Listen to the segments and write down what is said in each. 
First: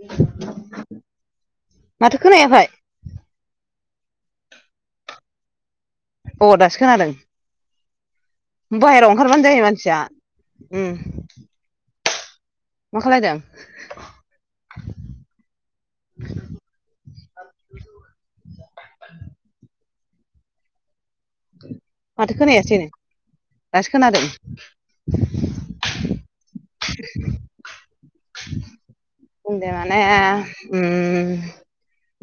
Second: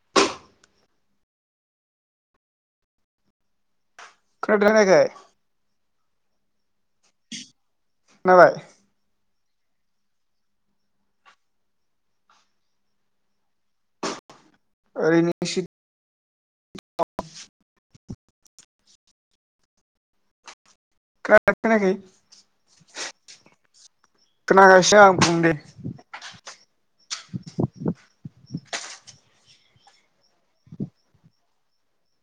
[inaudible] माथो खोनायाखै खोनादोना खोनायाखै अ दासो खोनादों खोनाबाय बाहेरायाव ओंखारबानो जायो मानसिया उम मा खालायदों ओरैनिसै [inaudible] माथो खोनायासैनो दासो खोनादों खोना गासिनो आं बुं दे [inaudible] माने उम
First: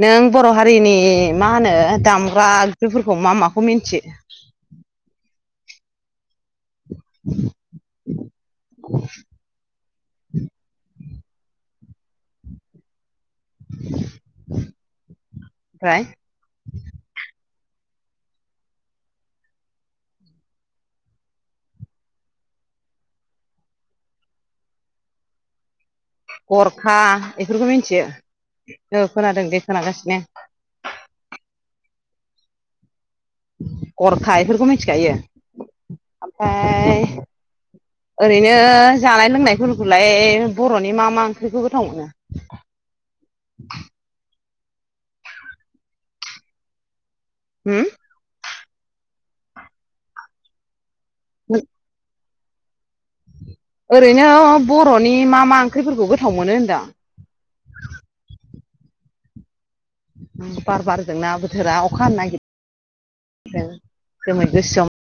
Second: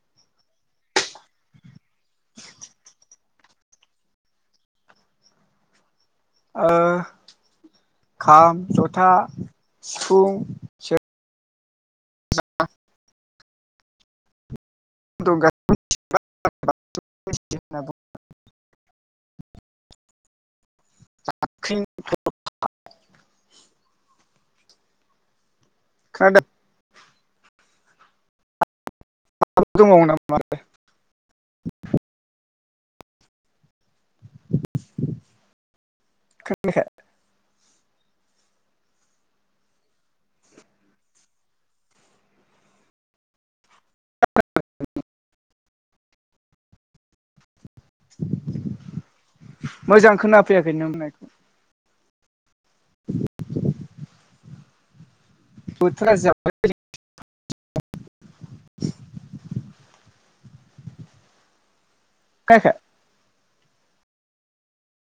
नों बर' हारिनि मा होनो दामग्रा आगजुफोरखौ मा माखौ मिथियो? [inaudible] ओ खाम, जथा, सिफुं, सेर दं [unintelligible] [unintelligible] जाबख्रिं [unintelligible] गरखा इफोरखौ मिनथियो औ खोनादों दे दङ खोनागासिनो नामा गरखा इफोरखौ मिनथिखायो खोनायाखै आमफाय ओरैनो जानाय लोंनायफोरखौलाय बर'नि मा मा ओंख्रिखौ गोथाव मोनो? [inaudible] होम मोजां खोनाफैयाखै नों होननाय [inaudible] [inaudible] ओरैनो बर'नि मा मा ओंख्रिफोरखौ बोथोरा गोथाव मोनो जाबाय होनदां? [inaudible] ओ बार बारदोंना बोथोरा अखा हानो खोनायाखै नागिरदों जोमै गोसोम